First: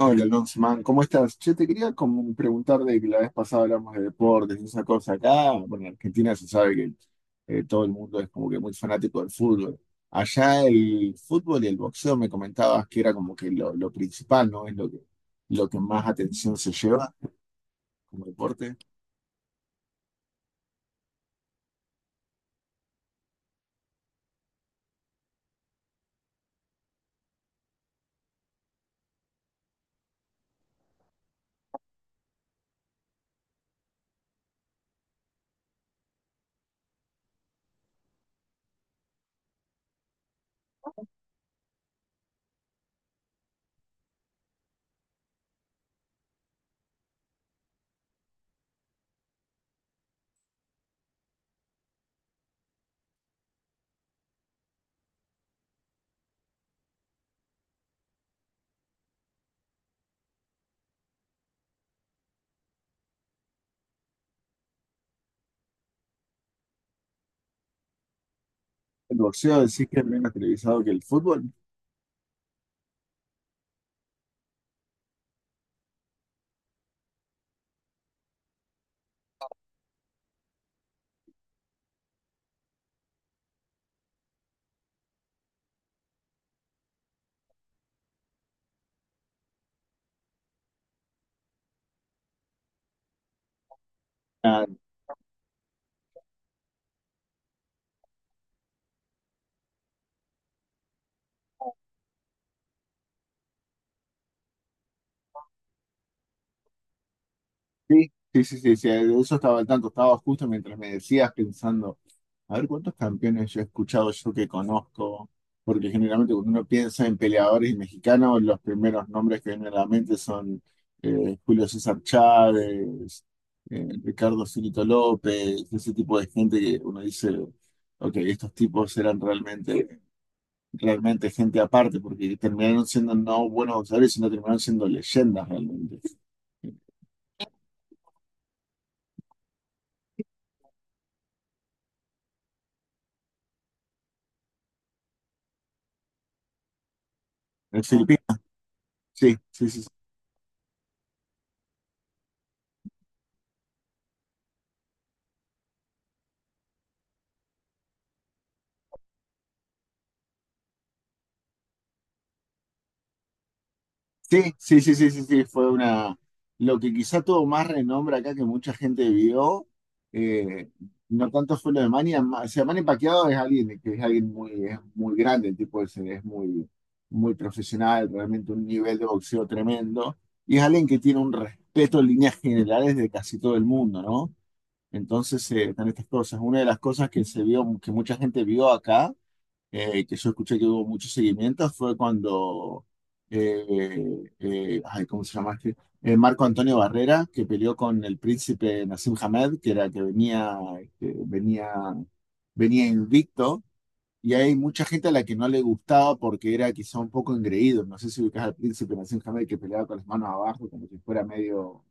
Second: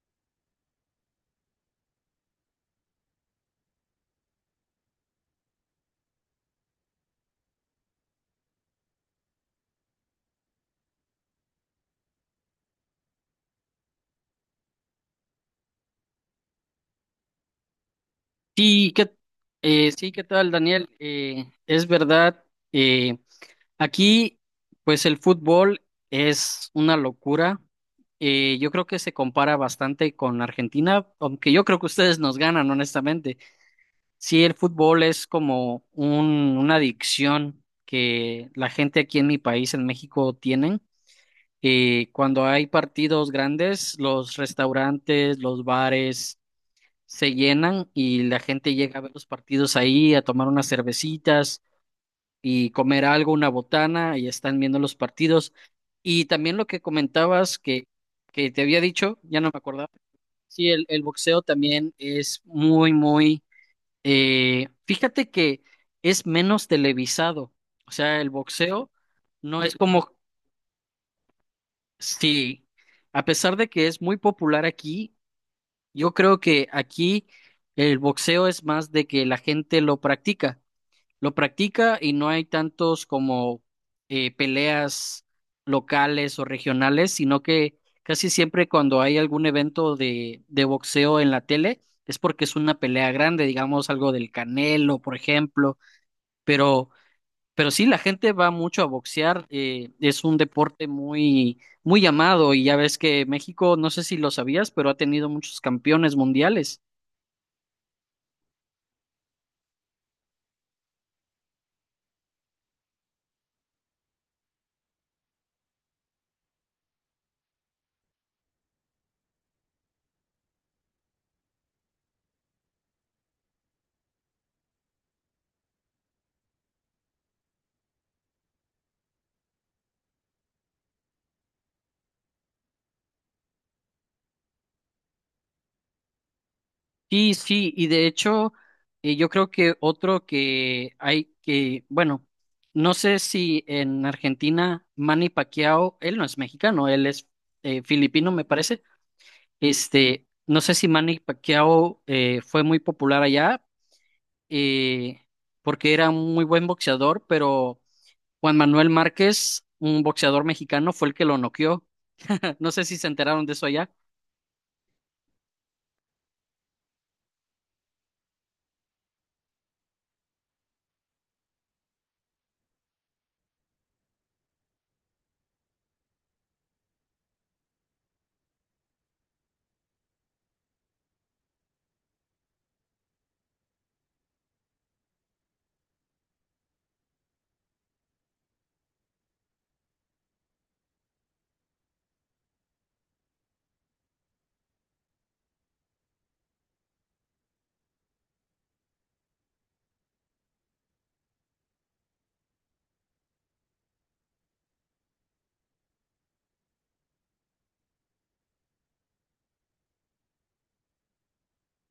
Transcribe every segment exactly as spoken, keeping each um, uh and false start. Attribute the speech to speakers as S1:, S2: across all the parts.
S1: Hola, Lonsman, ¿cómo estás? Yo te quería como preguntar de que la vez pasada hablamos de deportes y esa cosa acá. Bueno, en Argentina se sabe que eh, todo el mundo es como que muy fanático del fútbol. Allá el fútbol y el boxeo me comentabas que era como que lo, lo principal, ¿no? Es lo que, lo que más atención se lleva como deporte.
S2: Sí. ¿qué, eh, sí, ¿qué tal, Daniel? Eh, es verdad. eh, Aquí pues el fútbol es una locura. Eh, yo creo que se compara bastante con Argentina, aunque yo creo que ustedes nos ganan, honestamente. Sí, el fútbol es como un, una adicción que la gente aquí en mi país, en México, tienen. Eh, cuando hay partidos grandes, los restaurantes, los bares se llenan y la gente llega a ver los partidos ahí, a tomar unas cervecitas y comer algo, una botana, y están viendo los partidos. Y también lo que comentabas que, que te había dicho, ya no me acordaba. Sí, el, el boxeo también es muy, muy... eh, fíjate que es menos televisado. O sea, el boxeo
S1: ¿El boxeo
S2: no es
S1: decís que es
S2: como...
S1: menos televisado que el fútbol?
S2: Sí, a pesar de que es muy popular aquí, yo creo que aquí el boxeo es más de que la gente lo practica, lo practica y no hay tantos como eh, peleas locales o regionales, sino que casi siempre cuando hay algún evento de, de boxeo en la tele es porque es una pelea grande, digamos algo del
S1: Ah.
S2: Canelo, por ejemplo, pero, pero sí, la gente va mucho a boxear. Eh, es un deporte muy, muy amado, y ya ves que México, no sé si lo sabías, pero ha tenido muchos campeones mundiales.
S1: Sí, sí, sí, sí, sí, de eso estaba al tanto, estaba justo mientras me decías pensando, a ver cuántos campeones yo he escuchado, yo que conozco, porque generalmente cuando uno piensa en peleadores mexicanos, los primeros nombres que vienen a la mente son eh, Julio César Chávez, eh, Ricardo Finito López, ese tipo de gente que uno dice, ok, estos tipos eran realmente, realmente gente aparte, porque terminaron siendo no buenos boxeadores, sino terminaron siendo leyendas realmente.
S2: Sí, sí, y de hecho, eh, yo creo que otro que hay que, bueno, no sé si en Argentina Manny Pacquiao, él no es mexicano, él es
S1: En
S2: eh, filipino,
S1: Ah,
S2: me parece.
S1: sí, sí, sí.
S2: Este, no sé si Manny Pacquiao eh, fue muy popular allá, eh, porque era un muy buen boxeador, pero Juan Manuel Márquez, un boxeador mexicano, fue el que lo noqueó. No sé si se enteraron de eso allá.
S1: Sí, sí, sí, sí, sí, sí, fue una. Lo que quizá tuvo más renombre acá que mucha gente vio, eh, no tanto fue lo de Manny, ama- o sea, Manny Pacquiao es alguien que es alguien muy, es muy grande, el tipo ese es muy, muy profesional, realmente un nivel de boxeo tremendo, y es alguien que tiene un respeto en líneas generales de casi todo el mundo, ¿no? Entonces, eh, están estas cosas. Una de las cosas que se vio, que mucha gente vio acá, eh, que yo escuché que hubo muchos seguimientos, fue cuando, eh, eh, ay, ¿cómo se llama este? Eh, Marco Antonio Barrera, que peleó con el príncipe Nassim Hamed, que era que venía, este, venía, venía invicto, y hay mucha gente a la que no le gustaba porque era quizá un poco engreído. No sé si ubicás al príncipe Nassim Hamed que peleaba con las manos abajo, como si fuera medio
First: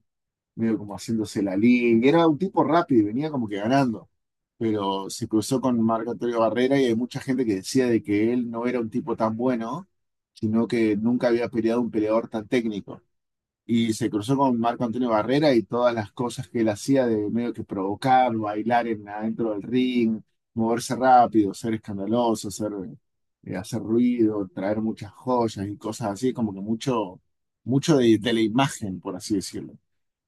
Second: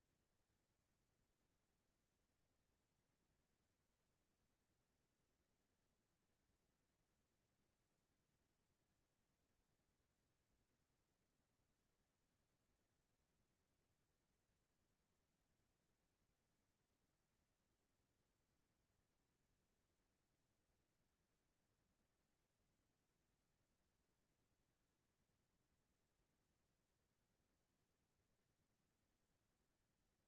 S1: medio como haciéndose la línea. Era un tipo rápido y venía como que ganando. Pero se cruzó con Marc Antonio Barrera y hay mucha gente que decía de que él no era un tipo tan bueno, sino que nunca había peleado un peleador tan técnico. Y se cruzó con Marc Antonio Barrera y todas las cosas que él hacía de medio que provocar, bailar en, adentro del ring, moverse rápido, ser escandaloso, ser, eh, hacer ruido, traer muchas joyas y cosas así, como que mucho, mucho de de la imagen, por así decirlo.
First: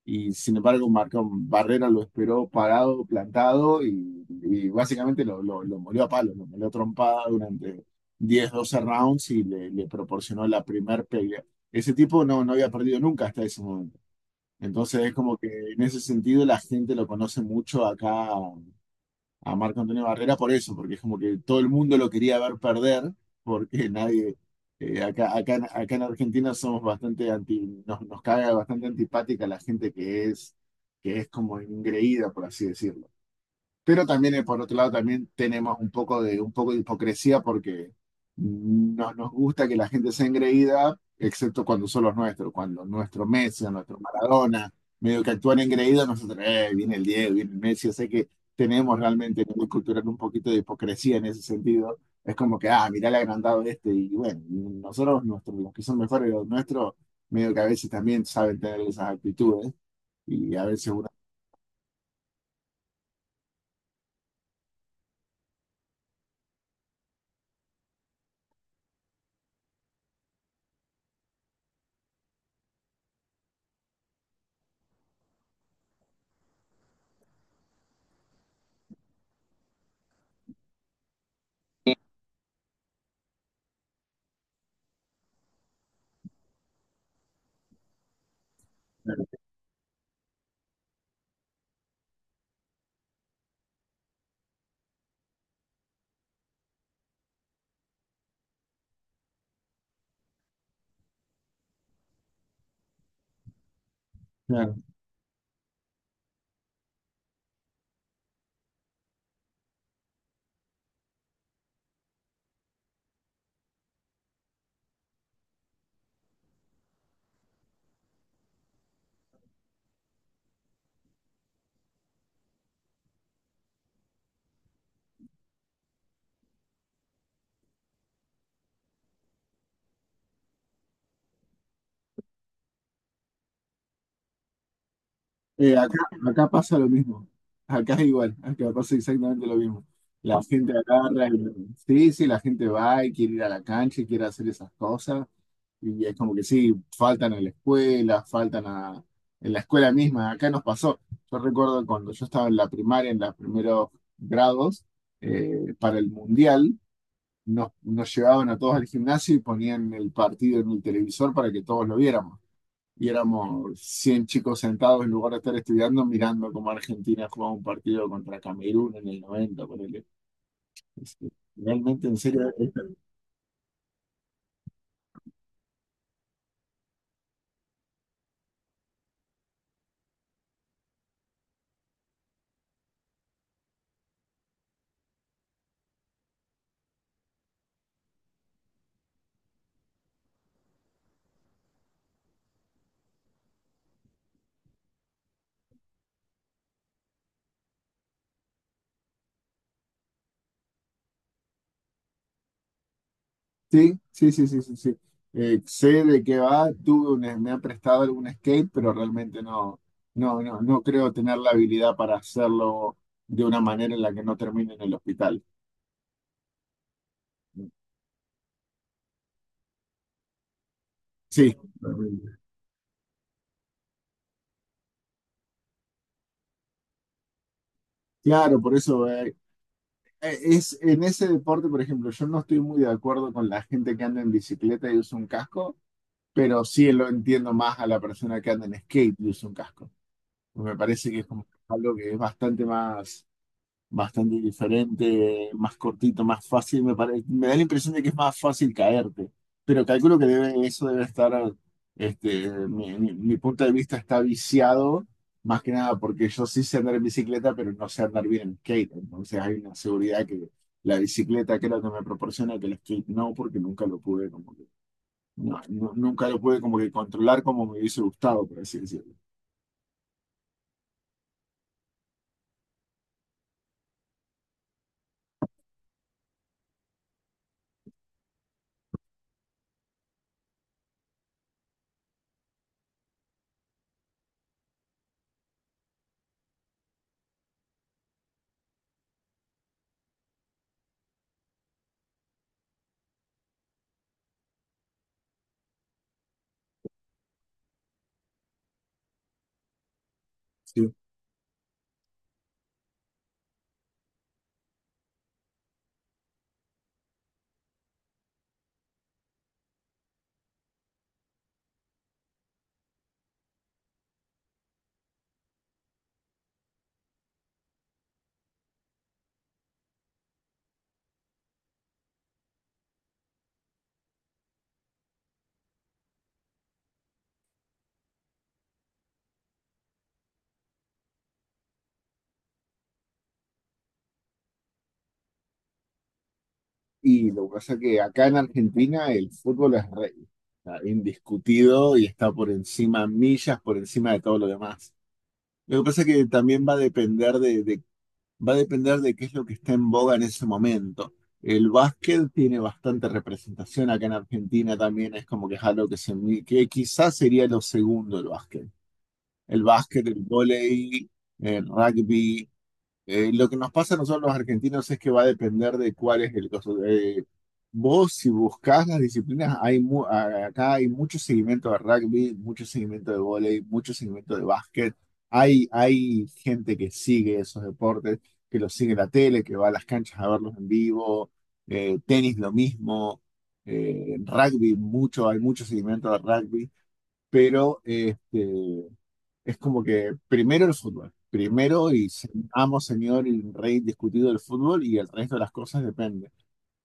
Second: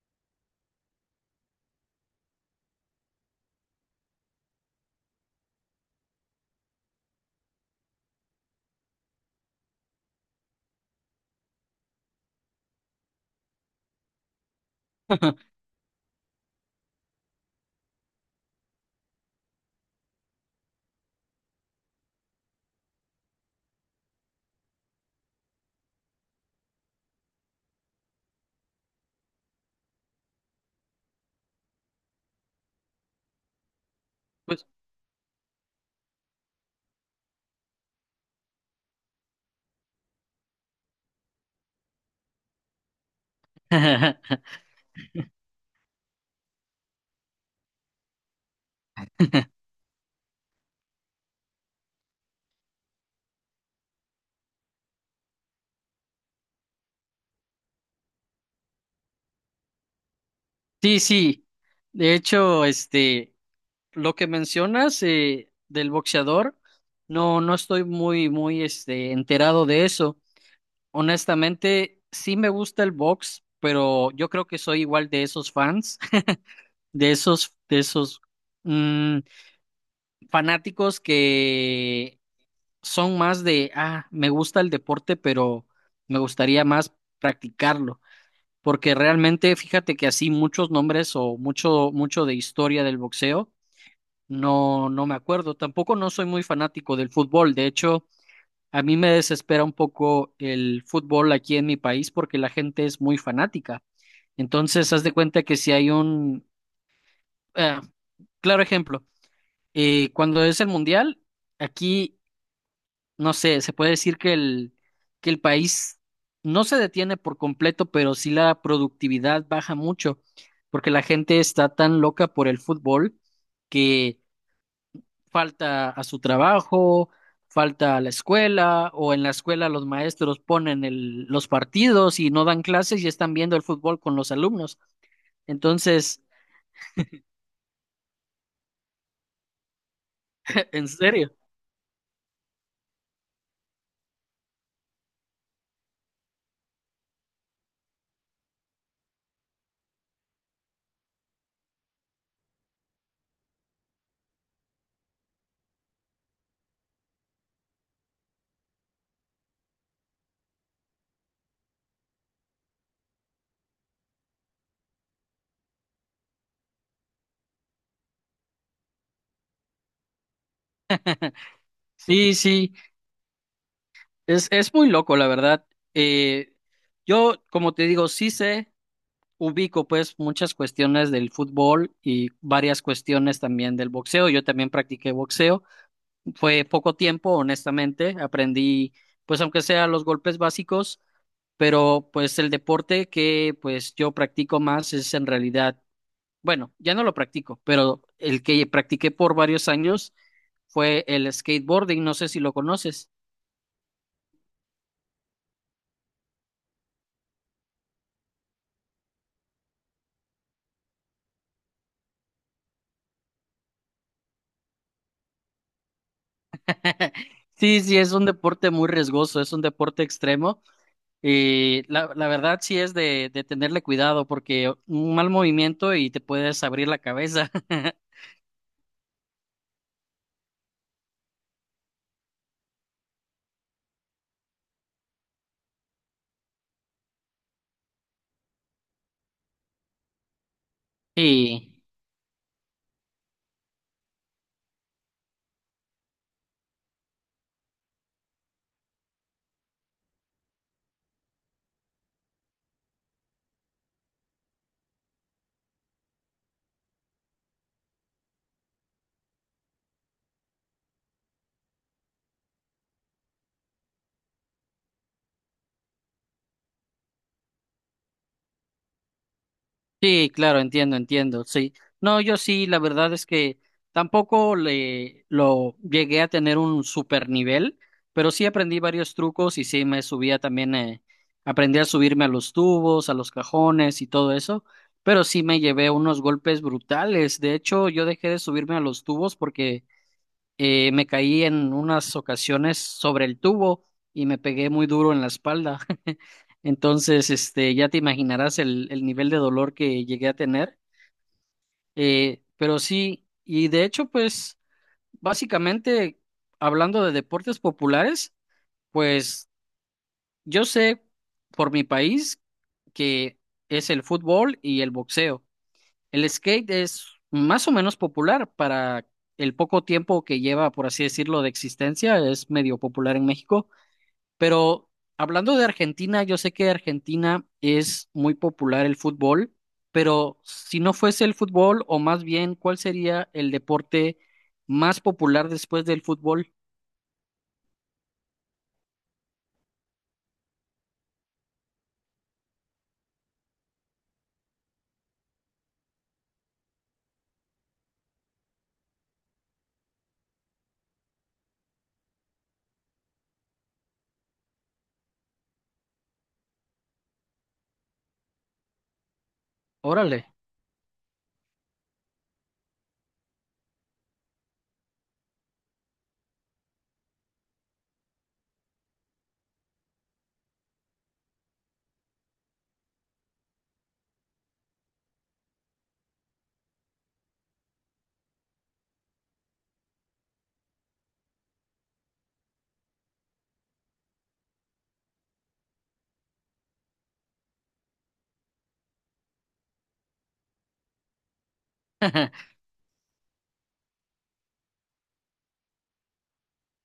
S1: Y sin embargo, Marcón Barrera lo esperó parado, plantado y, y básicamente lo, lo, lo molió a palos, lo molió a trompada durante diez doce rounds y le, le proporcionó la primer pelea. Ese tipo no, no había perdido nunca hasta ese momento. Entonces es como que en ese sentido la gente lo conoce mucho acá a Marco Antonio Barrera por eso, porque es como que todo el mundo lo quería ver perder, porque nadie, eh, acá, acá, en- acá en Argentina somos bastante anti, nos, nos caga bastante antipática la gente que es, que es como ingreída, por así decirlo. Pero también, eh, por
S2: Pues,
S1: otro lado, también tenemos un poco de, un poco de hipocresía porque no nos gusta que la gente sea engreída, excepto cuando son los nuestros, cuando nuestro Messi, o nuestro Maradona, medio que actúan engreídos, nosotros, eh, viene el Diego, viene el Messi, o sea que tenemos realmente en el cultural un poquito de hipocresía en ese sentido. Es como que, ah, mirá el agrandado este, y bueno, nosotros, nuestros, los que son mejores de los nuestros, medio que a veces también saben tener esas actitudes, y a veces
S2: sí,
S1: uno.
S2: sí. De hecho, este. Lo que mencionas eh, del boxeador, no, no estoy muy, muy, este, enterado de eso. Honestamente, sí me gusta el box, pero yo creo que soy igual de esos fans, de esos, de esos mm, fanáticos que son más de, ah, me gusta el deporte, pero me gustaría más practicarlo. Porque realmente, fíjate que así muchos nombres o mucho, mucho de historia del boxeo no, no me acuerdo. Tampoco no soy muy fanático del fútbol. De hecho, a mí me desespera un poco el fútbol aquí en mi país porque la gente es muy fanática. Entonces, haz de cuenta que si hay un eh, claro ejemplo, eh, cuando es el mundial, aquí, no sé, se puede decir que el, que el país no se detiene por completo, pero sí la productividad baja mucho porque la gente está tan loca por el fútbol que falta a su trabajo, falta a la escuela, o en la escuela los maestros ponen el- los partidos y no dan clases y están viendo el fútbol con los alumnos.
S1: Eh, acá,
S2: Entonces,
S1: acá pasa lo mismo. Acá es igual, acá pasa exactamente lo mismo. La gente
S2: en
S1: agarra
S2: serio,
S1: y- sí, sí, la gente va y quiere ir a la cancha y quiere hacer esas cosas. Y es como que sí, faltan a la escuela, faltan a, en la escuela misma. Acá nos pasó. Yo recuerdo cuando yo estaba en la primaria, en los primeros grados, eh, para el mundial, nos, nos llevaban a todos al gimnasio y ponían el partido en el televisor para que todos lo viéramos y éramos cien chicos sentados en lugar de estar estudiando, mirando cómo Argentina jugaba un partido contra Camerún en el noventa ponele. Es Realmente, en
S2: sí,
S1: serio. es-
S2: sí, es, es, muy loco, la verdad. Eh, yo, como te digo, sí sé, ubico pues muchas cuestiones del fútbol y varias cuestiones también del boxeo. Yo también practiqué boxeo. Fue poco tiempo, honestamente. Aprendí, pues, aunque sea los golpes básicos, pero pues el deporte que pues yo practico más es en realidad, bueno, ya no lo practico, pero el que practiqué por varios años fue el skateboarding. No sé si lo conoces.
S1: Sí, sí, sí, sí, sí, sí. Eh, sé de qué va, tuve un- me han prestado algún skate, pero realmente no, no, no, no creo tener la habilidad para hacerlo de una manera en la que no termine en el hospital.
S2: Sí, sí, es un deporte muy riesgoso, es un deporte extremo,
S1: Sí,
S2: y la, la verdad sí es de, de tenerle cuidado, porque un mal movimiento y te puedes abrir la cabeza.
S1: claro, por eso eh, eh, es en ese deporte, por ejemplo, yo no estoy muy de acuerdo con la gente que anda en bicicleta y usa un casco pero sí lo entiendo más a la persona que anda en skate y usa un casco. Me parece que es como
S2: Y
S1: algo que es bastante más, bastante diferente, más cortito, más fácil. Me pare- me da la impresión de que es más fácil caerte, pero calculo que debe, eso debe estar, este, mi, mi- mi punto de vista está viciado, más que nada porque yo sí sé andar en bicicleta, pero no sé andar bien en skate. Entonces hay una seguridad que la bicicleta creo que me proporciona que el skate no, porque nunca lo pude como no- nu- nunca lo pude como que controlar como me hubiese gustado, por así decirlo.
S2: sí, claro, entiendo, entiendo, sí. No, yo sí, la verdad es que tampoco le lo llegué a tener un super nivel, pero sí aprendí varios trucos y sí me subía también. Eh, aprendí a subirme a los tubos, a los cajones y todo eso, pero sí me llevé unos golpes brutales. De hecho, yo dejé de subirme a los tubos porque eh, me caí en unas ocasiones sobre el tubo y me pegué muy duro en la espalda. Entonces, este, ya te imaginarás el, el, nivel de dolor que llegué a tener.
S1: Sí.
S2: Eh, pero sí, y de hecho, pues, básicamente, hablando de deportes populares, pues yo sé por mi país que es el fútbol y el boxeo. El skate es más o menos popular para el poco tiempo que lleva, por así decirlo, de existencia. Es medio popular en México. Pero hablando de Argentina, yo sé que Argentina es muy popular el fútbol, pero si no fuese el fútbol, o más bien, ¿cuál sería el deporte más popular después del fútbol?
S1: Y lo que pasa es que acá en Argentina el fútbol es rey, está indiscutido y está por encima, millas por encima de todo lo demás. Lo que pasa es que también va a depender de, de- va a depender de qué es lo que está en boga en ese momento. El básquet tiene bastante representación acá en Argentina también, es como que es algo que, se, mi- que quizás sería lo segundo el básquet. El básquet,
S2: Órale.
S1: el vóley, el rugby. Eh, lo que nos pasa a nosotros los argentinos es que va a depender de cuál es el caso. Eh, vos, si buscás las disciplinas, hay mu- a- acá hay mucho seguimiento de rugby, mucho seguimiento de vóley, mucho seguimiento de básquet. Hay, hay gente que sigue esos deportes, que los sigue en la tele, que va a las canchas a verlos en vivo. Eh, tenis, lo mismo. Eh, rugby, mucho, hay mucho seguimiento de rugby. Pero este, es como que primero el fútbol, primero y se- amo, señor y rey discutido del fútbol y el resto de las cosas depende.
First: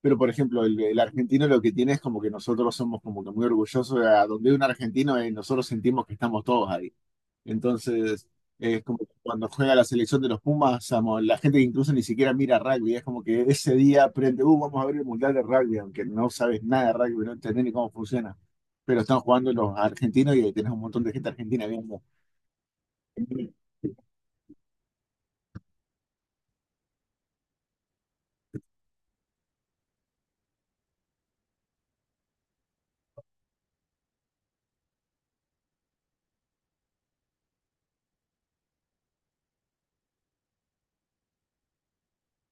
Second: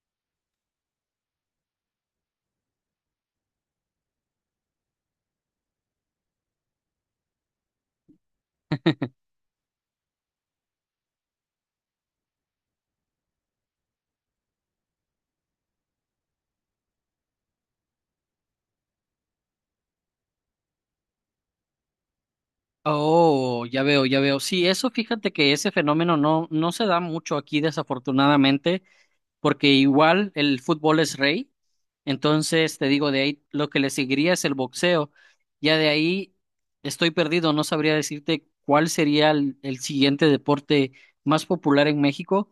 S1: Pero, por ejemplo, el, el argentino lo que tiene es como que nosotros somos como que muy orgullosos de a donde hay un argentino eh, nosotros sentimos que estamos todos ahí. Entonces, es como que cuando juega la selección de los Pumas, amo, la gente que incluso ni siquiera mira rugby, es como que ese día aprende, uh, vamos a ver el Mundial de Rugby, aunque no sabes nada de rugby, no entendés ni cómo funciona. Pero están jugando los argentinos y ahí tenés un montón de gente argentina viendo.
S2: Oh, ya veo, ya veo. Sí, eso fíjate que ese fenómeno no, no se da mucho aquí, desafortunadamente, porque igual el fútbol es rey, entonces te digo, de ahí lo que le seguiría es el boxeo, ya de ahí estoy perdido, no sabría decirte cuál sería el, el, siguiente deporte más popular en México,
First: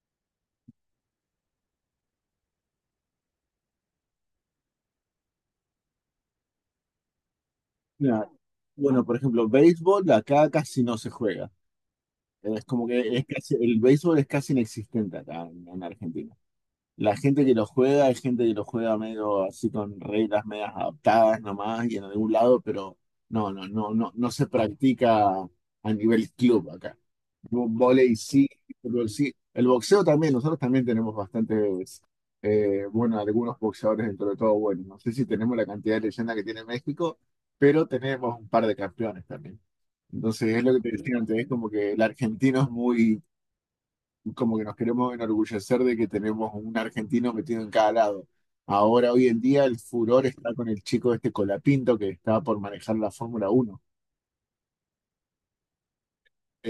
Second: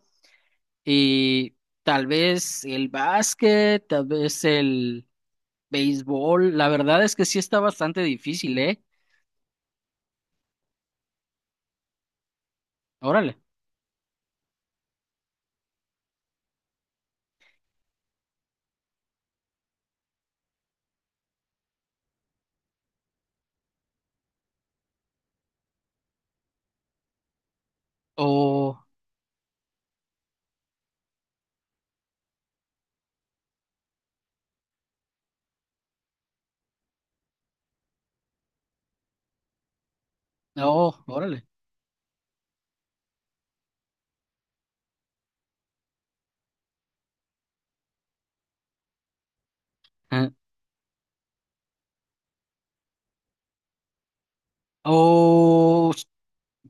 S2: y tal vez el básquet, tal vez el béisbol, la verdad es que sí está bastante difícil, ¿eh?
S1: Bueno, por ejemplo, béisbol acá casi no se juega. Es como que es
S2: Órale.
S1: casi, el béisbol es casi inexistente acá en, en Argentina. La gente que lo juega es gente que lo juega medio así con reglas medias adaptadas nomás y en algún lado, pero no, no, no, no, no se practica a nivel club acá. Vo- Vóley sí,
S2: o,
S1: fútbol sí. El boxeo también, nosotros también tenemos bastantes, eh, bueno, algunos boxeadores dentro de todo bueno. No sé si tenemos la cantidad de leyenda que tiene México, pero tenemos un par de campeones también. Entonces es lo que te
S2: no,
S1: decía antes,
S2: órale.
S1: es como que el argentino es muy, como que nos queremos enorgullecer de que tenemos un argentino metido en cada lado. Ahora, hoy en día, el furor
S2: Ah.
S1: está con el chico este Colapinto que está por manejar la Fórmula Uno.
S2: O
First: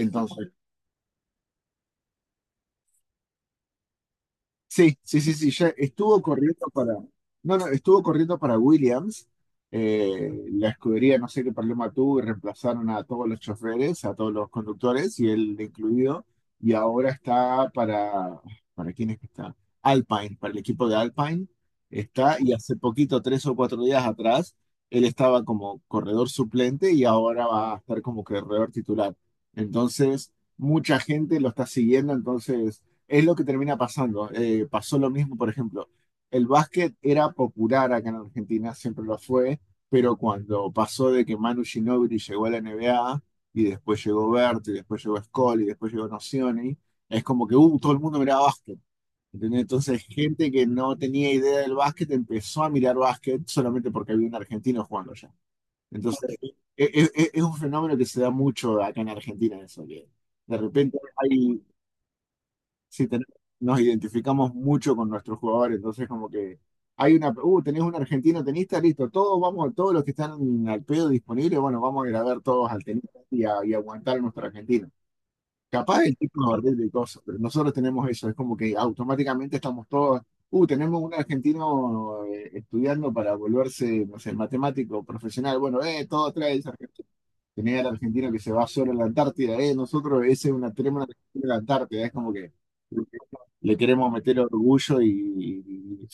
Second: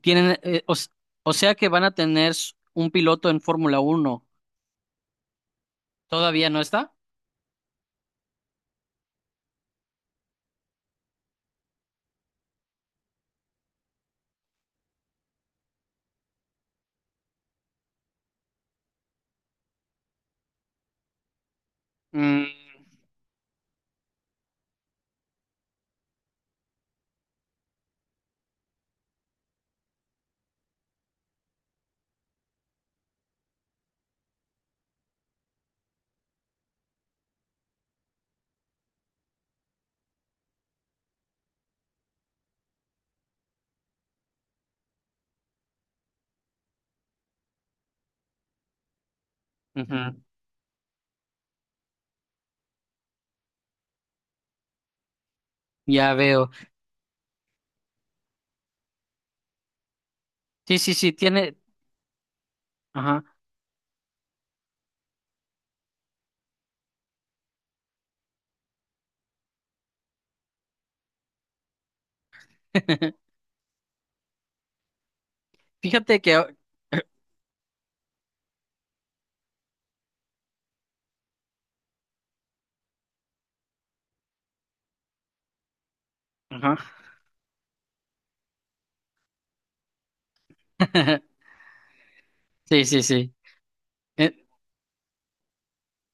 S2: Tienen, eh, o, s- O sea que van a tener s- un piloto en Fórmula Uno.
S1: Sí, sí, sí, sí, ya estuvo
S2: ¿Todavía no
S1: corriendo para,
S2: está?
S1: no, no, estuvo corriendo para Williams, eh, la escudería no sé qué problema tuvo y reemplazaron a todos los choferes, a todos los conductores y él incluido, y ahora está para, ¿para quién es que está? Alpine, para el equipo de Alpine está,
S2: Mm,
S1: y hace poquito, tres o cuatro días atrás, él estaba como corredor suplente y ahora va a estar como corredor titular. Entonces, mucha gente lo está siguiendo, entonces es lo que termina pasando. Eh, pasó lo mismo, por ejemplo, el básquet era popular acá en Argentina, siempre lo fue, pero cuando pasó de que Manu Ginóbili llegó a la N B A y después llegó Berti, y después llegó Scola y después llegó Nocioni, es como que uh, todo el mundo miraba básquet. ¿Entendés? Entonces,
S2: ujú,
S1: gente que no tenía idea del básquet empezó a mirar básquet solamente porque había un argentino jugando allá.
S2: ya
S1: Entonces,
S2: veo.
S1: es, es- es un fenómeno que se da mucho acá en Argentina, eso, que de
S2: Sí, sí,
S1: repente
S2: sí, tiene.
S1: hay, sí, ten-
S2: Ajá.
S1: nos identificamos mucho con nuestros jugadores, entonces como que hay una, uh, tenés un argentino tenista, listo, todos vamos, todos los que están al pedo disponibles, bueno, vamos a ir a ver todos al tenista y, a- y aguantar a nuestro argentino. Capaz el
S2: Fíjate que,
S1: tipo nos
S2: a-
S1: ordena y cosas, pero nosotros tenemos eso, es como que automáticamente estamos todos, uh, tenemos un argentino eh, estudiando para volverse, no sé, matemático profesional, bueno, eh, todo trae esa.
S2: ajá.
S1: Tener al argentino que se va solo a la Antártida, eh, nosotros ese es una tremenda en la Antártida, es como que
S2: Sí, sí, sí.
S1: le queremos
S2: Eh,
S1: meter orgullo y,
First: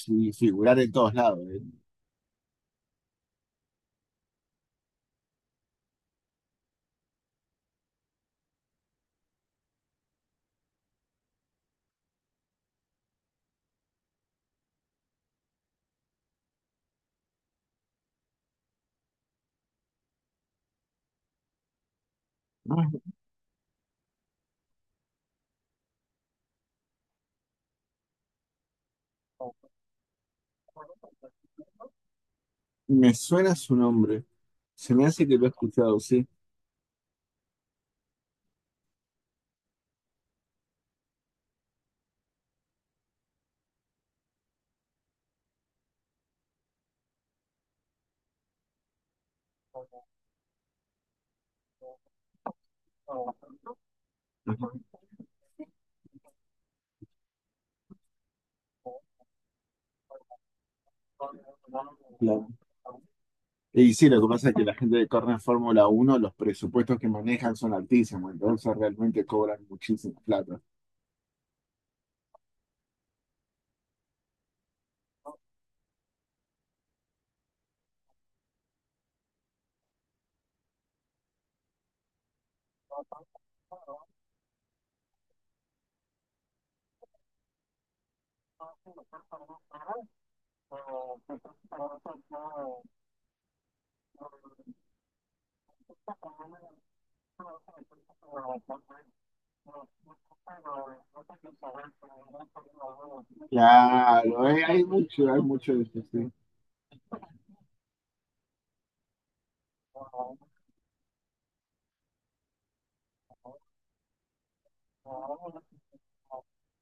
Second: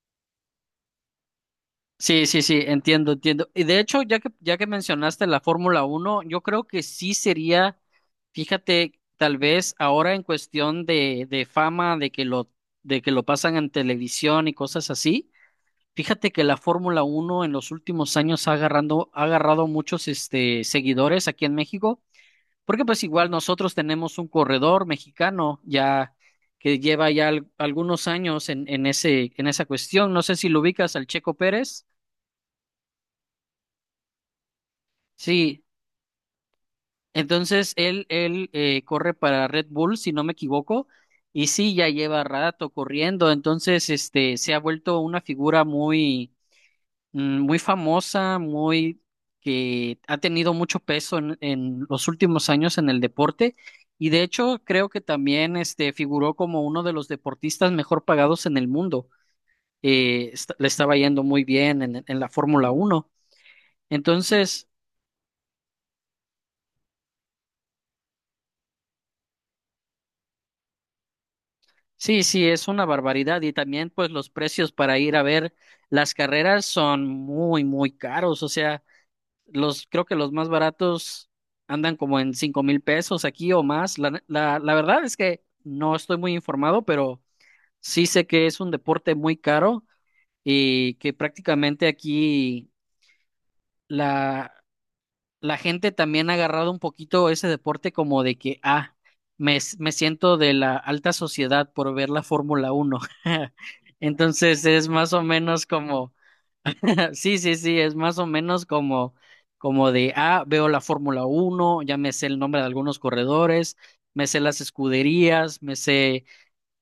S1: y- y figurar en todos lados. eh.
S2: sí, sí, sí, entiendo, entiendo. Y de hecho, ya que, ya que, mencionaste la Fórmula Uno, yo creo que sí sería, fíjate, tal vez ahora en cuestión de, de, fama, de que lo, de que lo pasan en televisión y cosas así. Fíjate que la Fórmula Uno en los últimos años ha agarrando, ha agarrado muchos, este, seguidores aquí en México, porque
S1: No,
S2: pues igual nosotros tenemos un corredor mexicano ya que lleva ya al- algunos años en, en ese, en
S1: no,
S2: esa cuestión. No sé si lo ubicas al Checo Pérez.
S1: me suena su nombre, se me hace que lo he
S2: Sí,
S1: escuchado, sí.
S2: entonces él, él eh, corre para Red Bull, si no me equivoco, y sí, ya lleva rato corriendo, entonces, este, se ha vuelto una figura muy, mm, muy famosa, muy que ha tenido mucho peso en, en, los últimos años en el deporte, y de hecho
S1: Ajá,
S2: creo que también este figuró como uno de los deportistas mejor pagados en el mundo. Eh, est- le estaba yendo muy bien en, en la
S1: claro.
S2: Fórmula Uno.
S1: Y sí, lo que pasa es que
S2: Entonces,
S1: la gente de corre Fórmula Uno los presupuestos que manejan son altísimos, entonces realmente cobran muchísima plata.
S2: sí, sí, es una barbaridad, y también pues los precios para ir a ver las carreras son muy, muy caros. O sea, Los, creo que los más baratos andan como en cinco mil pesos aquí o más. La, la, la verdad es que no estoy muy informado, pero sí sé que es un deporte muy caro, y que prácticamente aquí la, la, gente también ha agarrado un poquito ese deporte como de que, ah, me, s- me siento de la alta sociedad por ver la Fórmula uno.
S1: Claro, hay,
S2: Entonces
S1: hay
S2: es más o
S1: mucho, hay
S2: menos
S1: mucho de eso,
S2: como...
S1: sí.
S2: Sí, sí, sí, es más o menos como, como, de, ah, veo la Fórmula Uno, ya me sé el nombre de algunos corredores, me sé las escuderías, me sé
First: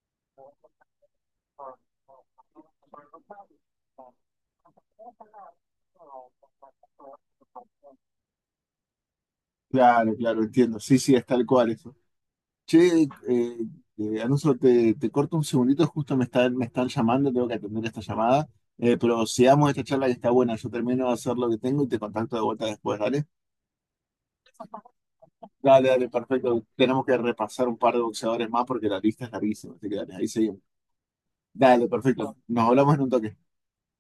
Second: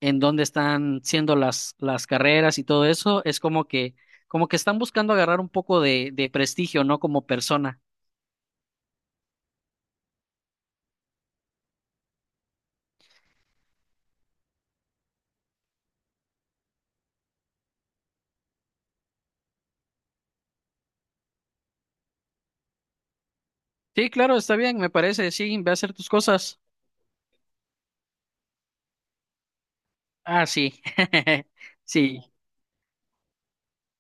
S2: en dónde están siendo las, las carreras y todo eso, es como que, como que, están buscando agarrar un poco de, de prestigio, ¿no? Como persona.
S1: Claro, claro, entiendo. Sí, sí, es tal cual, es. Che, eh, eh, Alonso, te, te corto un segundito, justo me están, me están llamando, tengo que atender esta llamada, eh, pero sigamos esta charla que está buena, yo termino de hacer lo que tengo y te contacto de vuelta después, ¿dale?
S2: Sí, claro, está bien, me parece, sí, ve a
S1: Dale,
S2: hacer
S1: dale,
S2: tus cosas.
S1: perfecto. Tenemos que repasar un par de boxeadores más porque la lista es larguísima, así que dale, ahí
S2: Ah,
S1: seguimos.
S2: sí,
S1: Dale,
S2: sí,
S1: perfecto. Nos hablamos en un toque.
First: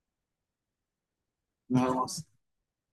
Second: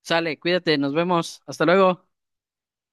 S2: sale, cuídate, nos vemos, hasta
S1: Nos
S2: luego.
S1: vemos.